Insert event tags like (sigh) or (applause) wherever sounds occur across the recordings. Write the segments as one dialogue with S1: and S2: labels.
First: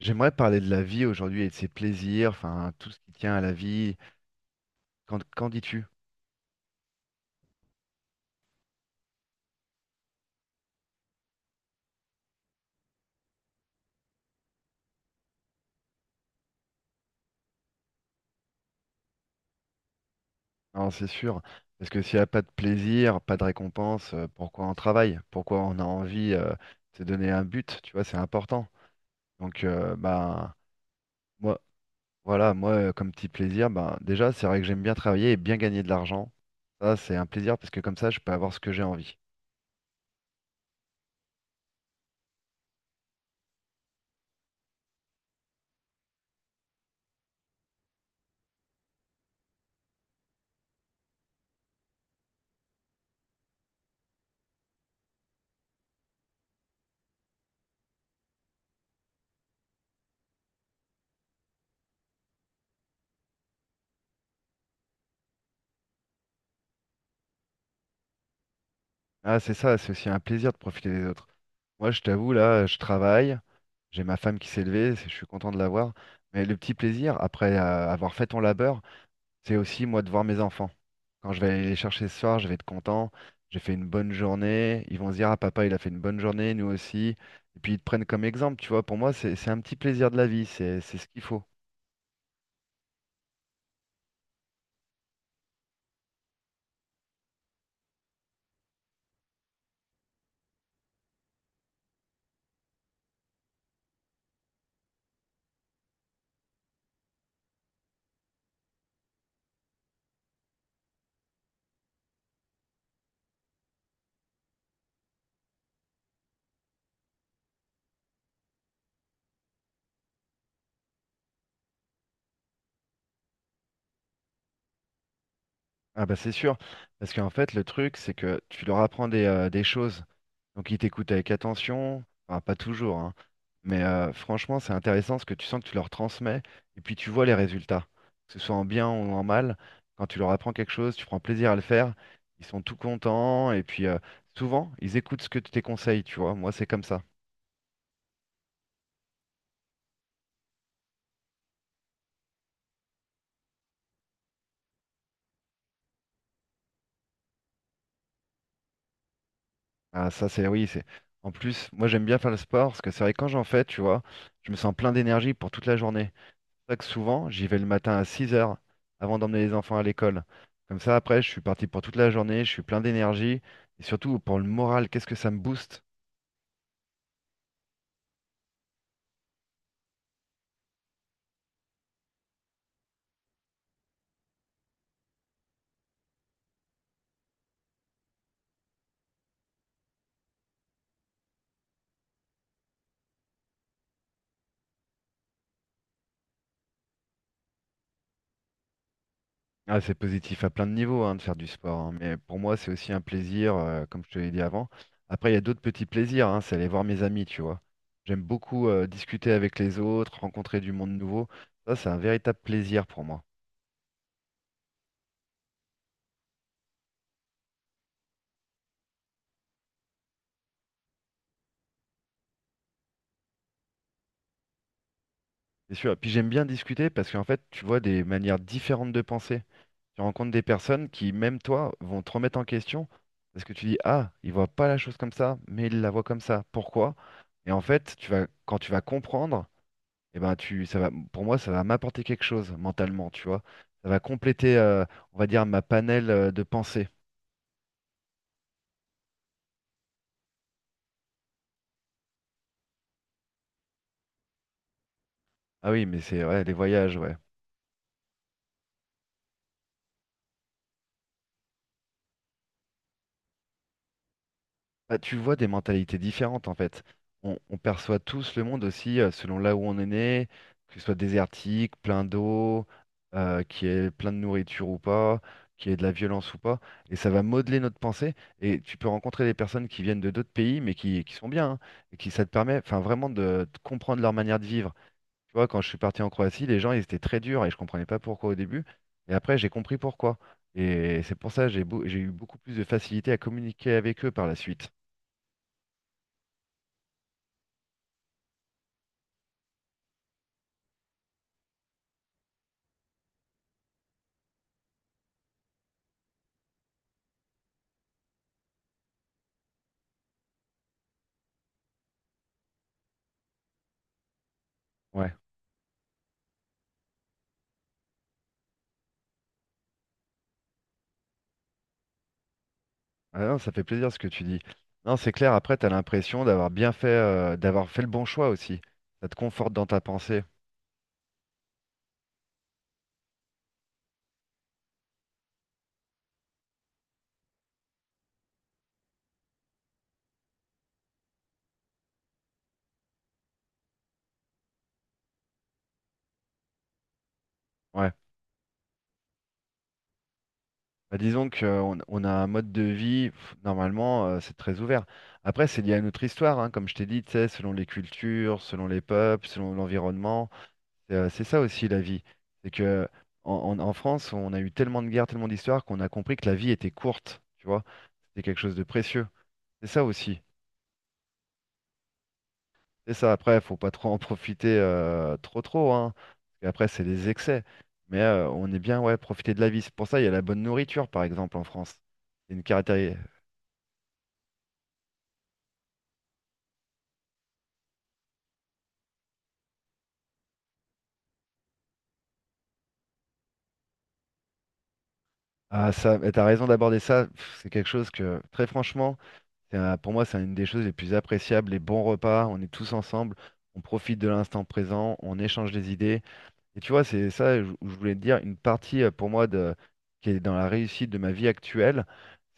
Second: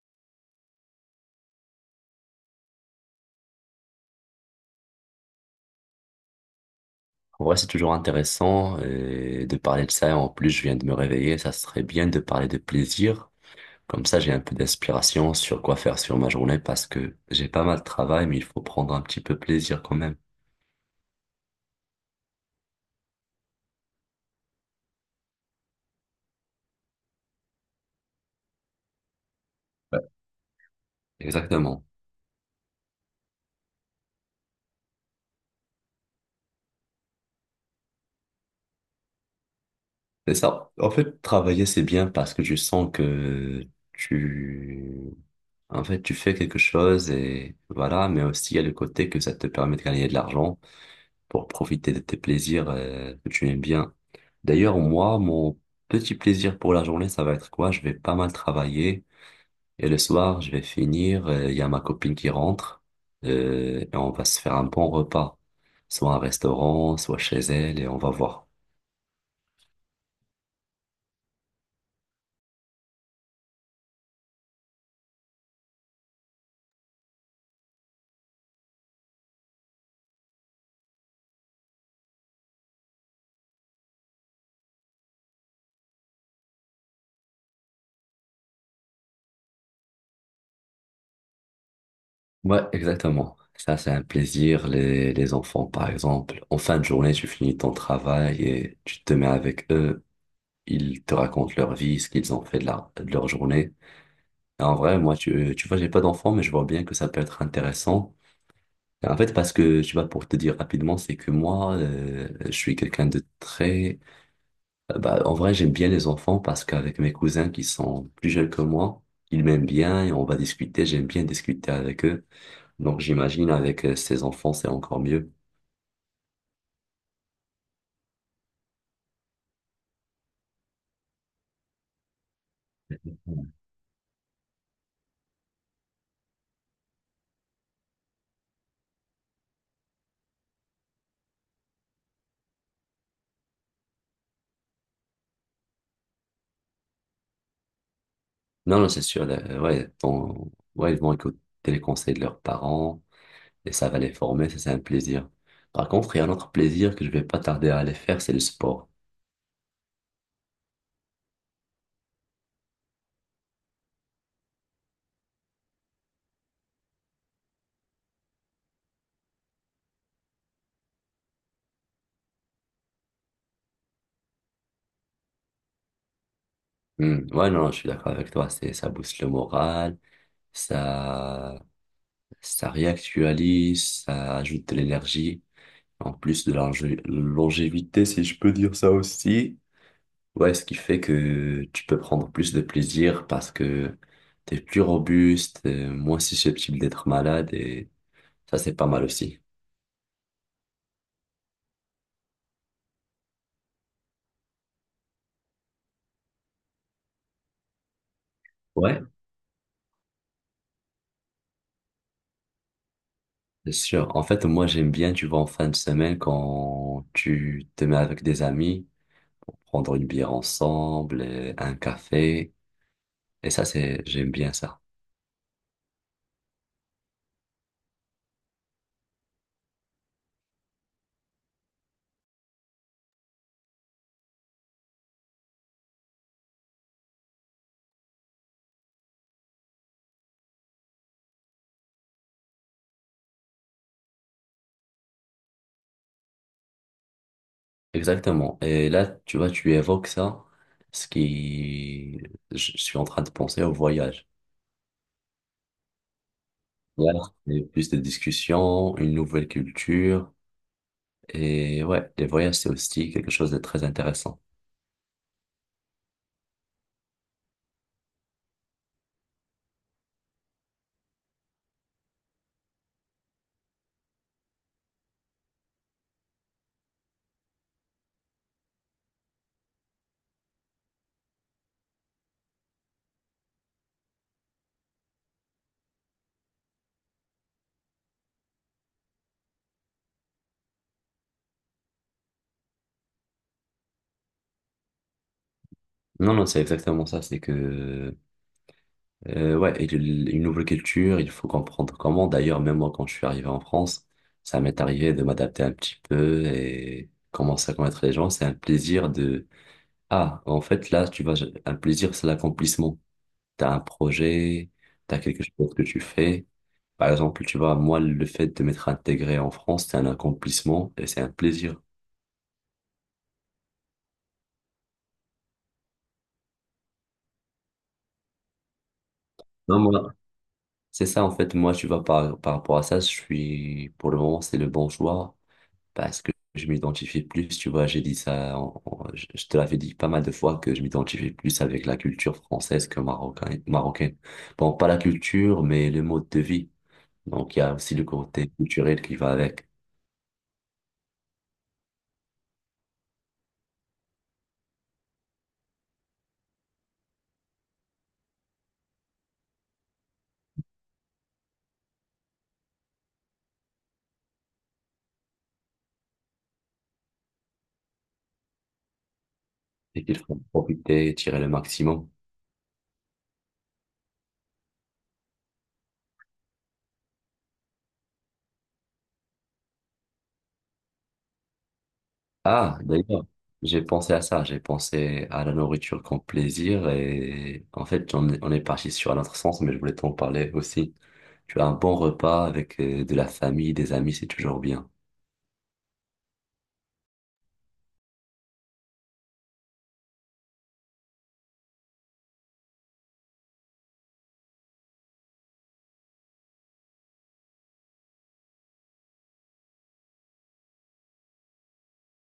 S1: J'aimerais parler de la vie aujourd'hui et de ses plaisirs, enfin tout ce qui tient à la vie. Qu'en dis-tu?
S2: En vrai, c'est toujours intéressant de parler de ça. En plus, je viens de me réveiller. Ça serait bien de parler de plaisir. Comme ça, j'ai un peu d'inspiration sur quoi faire sur ma journée parce que j'ai pas mal de travail, mais il faut prendre un petit peu plaisir quand même.
S1: Non, c'est sûr. Parce que s'il n'y a pas de plaisir, pas de récompense, pourquoi on travaille? Pourquoi on a envie de se donner un but, tu vois, c'est important. Donc
S2: Ouais,
S1: moi
S2: exactement.
S1: voilà, moi comme petit plaisir, bah, déjà c'est vrai que j'aime bien travailler et bien gagner de l'argent. Ça, c'est un plaisir parce que comme ça, je peux avoir ce que j'ai envie.
S2: C'est ça. En fait, travailler, c'est bien parce que je sens que tu, en fait, tu fais quelque chose et voilà, mais aussi il y a le côté que ça te permet de gagner de l'argent, pour profiter de tes plaisirs que tu aimes bien. D'ailleurs, moi, mon petit plaisir pour la journée, ça va être quoi? Je vais pas mal travailler et le soir, je vais finir. Il y a ma copine qui rentre, et on va se faire un bon repas, soit un restaurant, soit chez elle, et on va voir.
S1: Ah, c'est ça, c'est aussi un plaisir de profiter des autres. Moi, je t'avoue, là, je travaille. J'ai ma femme qui s'est levée, je suis content de la voir. Mais le petit plaisir, après avoir fait ton labeur, c'est aussi moi de voir mes enfants. Quand je vais aller les chercher ce soir, je vais être content. J'ai fait une bonne journée. Ils vont se dire, ah papa, il a fait une bonne journée, nous aussi. Et puis ils te prennent comme exemple, tu vois. Pour moi, c'est un petit plaisir de la vie, c'est ce qu'il faut.
S2: Ouais, exactement. Ça, c'est un plaisir. Les enfants, par exemple, en fin de journée, tu finis ton travail et tu te mets avec eux. Ils te racontent leur vie, ce qu'ils ont fait de, de leur journée. Et en vrai, moi, tu vois, j'ai pas d'enfant, mais je vois bien que ça peut être intéressant. En fait, parce que, tu vois, pour te dire rapidement, c'est que moi, je suis quelqu'un de très... Bah, en vrai, j'aime bien les enfants parce qu'avec mes cousins qui sont plus jeunes que moi, ils m'aiment bien et on va discuter. J'aime bien discuter avec eux. Donc, j'imagine avec ces enfants, c'est encore mieux.
S1: Ah bah c'est sûr, parce qu'en fait, le truc, c'est que tu leur apprends des choses. Donc ils t'écoutent avec attention, enfin pas toujours, hein. Mais franchement, c'est intéressant parce que tu sens que tu leur transmets et puis tu vois les résultats, que ce soit en bien ou en mal. Quand tu leur apprends quelque chose, tu prends plaisir à le faire, ils sont tout contents et puis souvent ils écoutent ce que tu tes conseils, tu vois. Moi, c'est comme ça.
S2: Non, non, c'est sûr. Là, ouais, ouais, ils vont écouter les conseils de leurs parents et ça va les former, ça c'est un plaisir. Par contre, il y a un autre plaisir que je vais pas tarder à aller faire, c'est le sport.
S1: Ah, ça, c'est oui, c'est. En plus, moi, j'aime bien faire le sport parce que c'est vrai que quand j'en fais, tu vois, je me sens plein d'énergie pour toute la journée. C'est pour ça que souvent, j'y vais le matin à 6 heures avant d'emmener les enfants à l'école. Comme ça, après, je suis parti pour toute la journée, je suis plein d'énergie. Et surtout, pour le moral, qu'est-ce que ça me booste?
S2: Hmm, ouais, non, je suis d'accord avec toi. C'est, ça booste le moral, ça, ça réactualise, ça ajoute de l'énergie, en plus de la longévité, si je peux dire ça aussi. Ouais, ce qui fait que tu peux prendre plus de plaisir parce que t'es plus robuste, moins susceptible d'être malade et ça, c'est pas mal aussi.
S1: Ah, c'est positif à plein de niveaux hein, de faire du sport. Hein, mais pour moi, c'est aussi un plaisir, comme je te l'ai dit avant. Après, il y a d'autres petits plaisirs. Hein, c'est aller voir mes amis, tu vois. J'aime beaucoup
S2: Ouais,
S1: discuter avec les autres, rencontrer du monde nouveau. Ça, c'est un véritable plaisir pour moi.
S2: c'est sûr. En fait, moi, j'aime bien, tu vois, en fin de semaine, quand tu te mets avec des amis pour prendre une bière ensemble, un café. Et ça, c'est, j'aime bien ça.
S1: C'est sûr. Et puis, j'aime bien discuter parce qu'en fait, tu vois des manières différentes de penser. Tu rencontres des personnes qui, même toi, vont te remettre en question parce que tu dis, ah, il voit pas la chose comme ça, mais il la voit comme ça. Pourquoi? Et en fait, tu vas, quand tu vas comprendre, eh ben, tu, ça va, pour moi, ça va m'apporter quelque chose mentalement, tu vois. Ça va compléter, on va dire, ma panel de pensée.
S2: Exactement. Et là, tu vois, tu évoques ça, ce qui, je suis en train de penser au voyage.
S1: Ah oui, mais c'est ouais, les voyages,
S2: Là,
S1: ouais.
S2: c'est plus de discussions, une nouvelle culture. Et ouais, les voyages, c'est aussi quelque chose de très intéressant.
S1: Bah, tu vois des mentalités différentes en fait. On perçoit tous le monde aussi selon là où on est né, que ce soit désertique, plein d'eau, qu'il y ait plein de nourriture ou pas, qu'il y ait de la violence ou pas. Et ça va modeler notre pensée. Et tu peux rencontrer des personnes qui viennent de d'autres pays mais qui sont bien. Hein, et qui ça te permet enfin, vraiment de comprendre leur manière de vivre. Tu vois, quand je suis parti en Croatie, les gens ils étaient très durs et je comprenais pas pourquoi au début. Et après j'ai compris pourquoi. Et c'est pour ça que j'ai eu beaucoup plus de facilité à communiquer avec eux par la suite.
S2: Non, non, c'est exactement ça. C'est que ouais, et une nouvelle culture, il faut comprendre comment. D'ailleurs, même moi, quand je suis arrivé en France, ça m'est arrivé de m'adapter un petit peu et commencer à connaître les gens. C'est un plaisir de... Ah, en fait, là, tu vas... Un plaisir, c'est l'accomplissement. T'as un projet,
S1: Ouais,
S2: t'as quelque chose que tu fais. Par exemple, tu vois, moi, le fait de m'être intégré en France, c'est un accomplissement et c'est un plaisir.
S1: ah non, ça fait plaisir ce que tu dis. Non, c'est clair, après, tu as l'impression d'avoir bien fait, d'avoir fait le bon choix aussi. Ça te conforte dans
S2: Non,
S1: ta
S2: moi,
S1: pensée.
S2: c'est ça, en fait, moi, tu vois, par rapport à ça, je suis... Pour le moment, c'est le bon choix, parce que je m'identifie plus, tu vois, j'ai dit ça, je te l'avais dit pas mal de fois que je m'identifie plus avec la culture française que marocaine. Bon, pas la culture, mais le mode de vie. Donc, il y a
S1: Ouais.
S2: aussi le côté culturel qui va avec
S1: Bah, disons qu'on on a un mode de vie, pff, normalement, c'est très ouvert. Après, c'est lié à notre histoire, hein, comme je t'ai dit, tu sais, selon les cultures, selon les peuples, selon l'environnement. C'est ça aussi la vie. C'est que en France, on a eu tellement de guerres, tellement d'histoires qu'on a compris que la vie était courte, tu vois. C'est quelque chose de précieux. C'est ça
S2: et qu'il
S1: aussi.
S2: faut profiter, tirer le maximum.
S1: C'est ça, après, faut pas trop en profiter trop, hein. Parce qu'après, c'est les excès. Mais on est bien, ouais, profiter de la vie. C'est pour ça, il y a la bonne nourriture, par exemple, en France. C'est une
S2: Ah,
S1: caractéristique.
S2: d'ailleurs, j'ai pensé à ça, j'ai pensé à la nourriture comme plaisir et en fait, on est parti sur un autre sens, mais je voulais t'en parler aussi. Tu as un bon repas avec de la famille, des amis, c'est toujours bien.
S1: Ah, ça, mais t'as raison d'aborder ça. Pff, c'est quelque chose que, très franchement, pour moi, c'est une des choses les plus appréciables. Les bons repas, on est tous ensemble, on profite de l'instant présent, on échange des idées. Et tu vois, c'est ça où je voulais te dire, une partie pour moi de, qui est dans la réussite de ma vie actuelle,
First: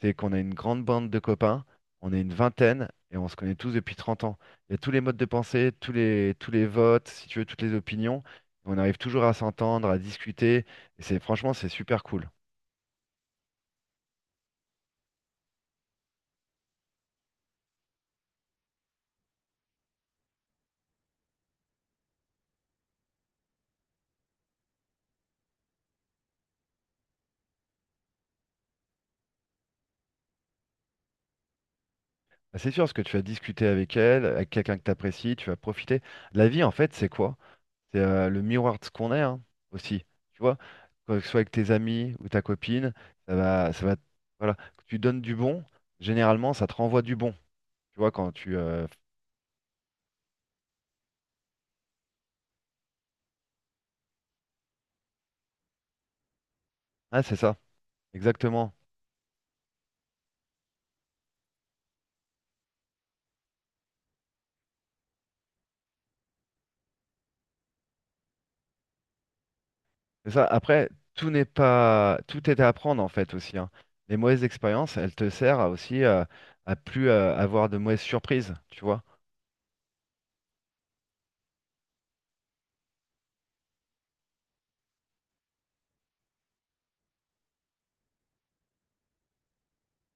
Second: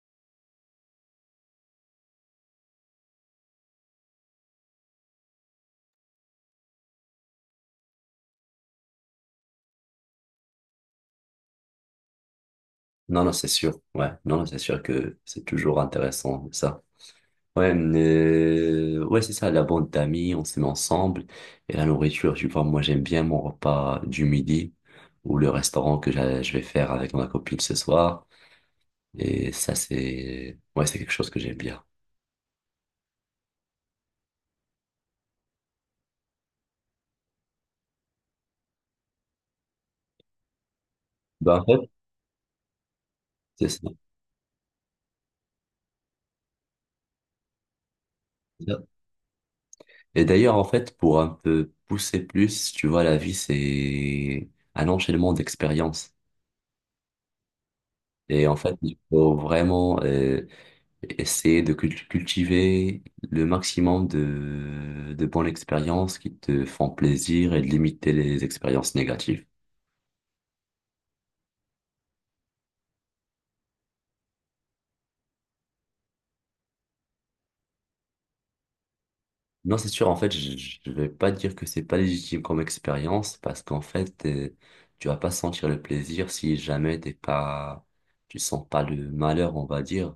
S1: c'est qu'on a une grande bande de copains, on est une vingtaine et on se connaît tous depuis 30 ans. Il y a tous les modes de pensée, tous les votes, si tu veux, toutes les opinions. On arrive toujours à s'entendre, à discuter. Et c'est franchement, c'est super cool.
S2: Non, non, c'est sûr. Ouais, non, non, c'est sûr que c'est toujours intéressant, ça. Ouais, mais... ouais, c'est ça, la bande d'amis, on se met ensemble. Et la nourriture, tu vois, moi, j'aime bien mon repas du midi ou le restaurant que je vais faire avec ma copine ce soir. Et ça, c'est, ouais, c'est quelque chose que j'aime bien.
S1: Bah, c'est sûr, ce que tu vas discuter avec elle, avec quelqu'un que tu apprécies, tu vas profiter. La vie, en fait, c'est quoi? C'est le miroir de ce qu'on est hein, aussi. Tu vois, que ce soit avec
S2: Bah, en
S1: tes
S2: fait,
S1: amis ou ta copine, ça
S2: c'est
S1: va, ça
S2: ça.
S1: va, voilà, que tu donnes du bon, généralement, ça te renvoie du bon. Tu vois, quand tu,
S2: C'est ça. Et d'ailleurs, en fait, pour un peu pousser plus, tu vois, la vie, c'est un enchaînement d'expériences.
S1: ah, c'est ça,
S2: Et en fait,
S1: exactement.
S2: il faut vraiment, essayer de cultiver le maximum de bonnes expériences qui te font plaisir et de limiter les expériences négatives.
S1: C'est ça. Après, tout n'est pas, tout est à apprendre en fait aussi. Hein. Les mauvaises expériences, elles te servent à aussi à plus avoir de mauvaises surprises. Tu vois,
S2: Non, c'est sûr, en fait, je ne vais pas dire que c'est pas légitime comme expérience parce qu'en fait, tu vas pas sentir le plaisir si jamais t'es pas, tu sens pas le malheur, on va dire.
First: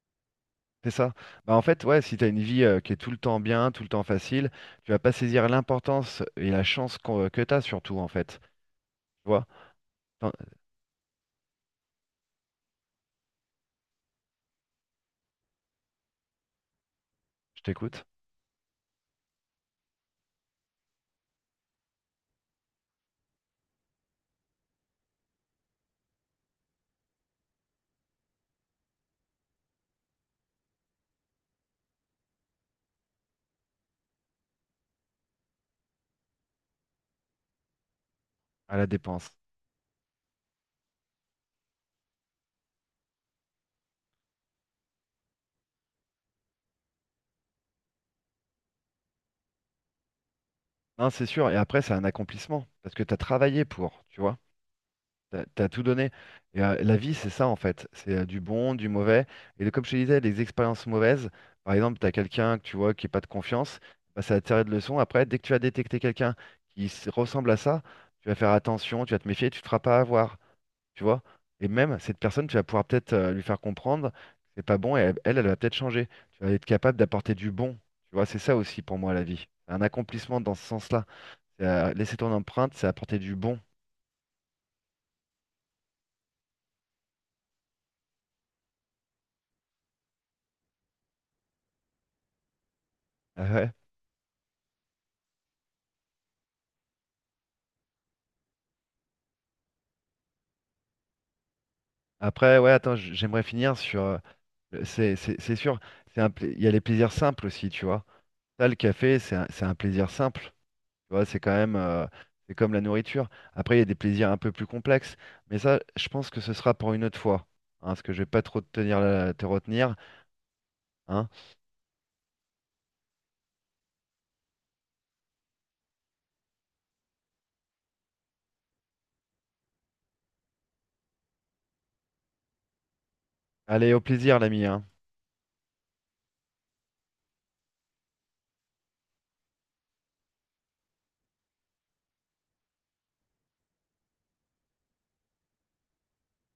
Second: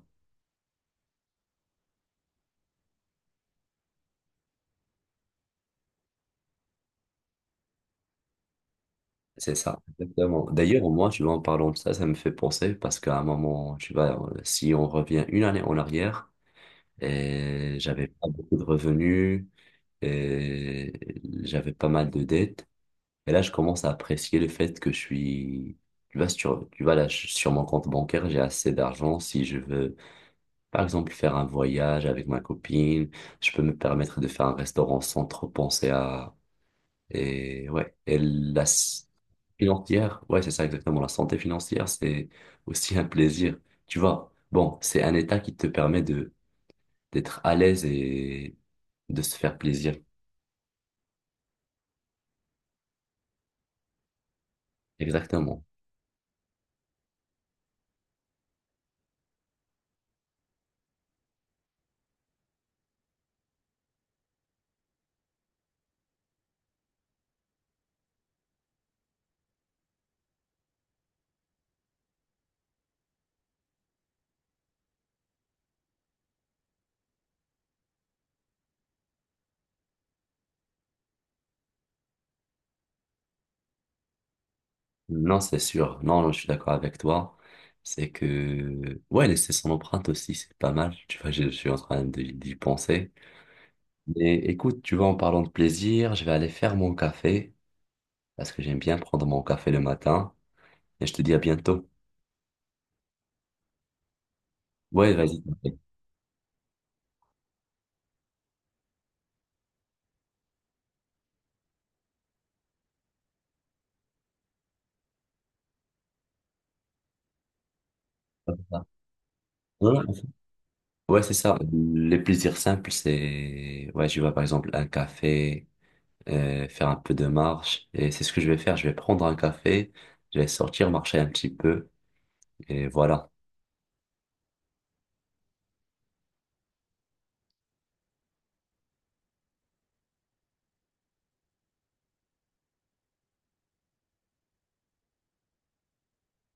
S1: c'est ça. Bah en fait, ouais, si t'as une vie qui est tout le temps bien, tout le temps facile, tu vas pas saisir l'importance et la chance que t'as surtout en fait. Tu vois
S2: C'est ça,
S1: attends,
S2: exactement. D'ailleurs, moi, tu vois, en parlant de ça, ça me fait penser parce qu'à un moment, tu vois, si on revient une année en arrière,
S1: je
S2: et
S1: t'écoute.
S2: j'avais pas beaucoup de revenus, et j'avais pas mal de dettes. Et là, je commence à apprécier le fait que je suis, tu vois, là, sur mon compte bancaire, j'ai assez d'argent si je veux, par exemple, faire un voyage avec ma copine. Je peux me permettre de faire un restaurant sans trop penser à, et ouais, et la
S1: À la dépense.
S2: financière, ouais, c'est ça exactement. La santé financière, c'est aussi un plaisir. Tu vois, bon, c'est un état qui te permet d'être à l'aise et de se faire plaisir.
S1: Non, c'est sûr. Et après, c'est un accomplissement. Parce que tu as travaillé pour, tu vois. Tu
S2: Exactement.
S1: as, tout donné. Et la vie, c'est ça, en fait. C'est du bon, du mauvais. Comme je te disais, les expériences mauvaises, par exemple, tu as quelqu'un que tu vois qui n'a pas de confiance, bah, ça va te servir de leçon. Après, dès que tu vas détecter quelqu'un ressemble à ça, tu vas faire attention, tu vas te méfier, tu ne te feras pas avoir. Tu vois. Et même cette personne, tu vas pouvoir peut-être lui faire comprendre que c'est pas bon et elle, elle va peut-être changer. Tu vas être capable d'apporter du bon, tu vois. C'est ça aussi pour moi la vie. C'est un accomplissement dans ce sens-là. C'est, laisser ton empreinte, c'est apporter du bon.
S2: Non, c'est sûr. Non, je suis d'accord avec toi. C'est que, ouais, laisser son empreinte aussi, c'est pas mal. Tu vois, je suis en train d'y penser.
S1: (laughs) Ah ouais.
S2: Mais écoute, tu vois, en parlant de plaisir, je vais aller faire mon café parce que j'aime bien prendre mon café le matin. Et je te dis à bientôt.
S1: Après, ouais, attends, j'aimerais finir sur.
S2: Ouais, vas-y.
S1: C'est sûr, il y a les plaisirs simples aussi, tu vois. Ça, le café, c'est un plaisir simple. Tu vois, c'est quand même, c'est comme la nourriture. Après, il y a des plaisirs un peu plus complexes, mais ça, je pense que ce sera pour une autre fois, hein, parce que je vais pas trop te tenir, te retenir,
S2: Ouais, ouais,
S1: hein.
S2: c'est ça. Les plaisirs simples, c'est, ouais, je vois par exemple un café, faire un peu de marche. Et c'est ce que je vais faire. Je vais prendre un café, je vais sortir, marcher un petit peu. Et voilà.
S1: Allez, au plaisir, l'ami, hein.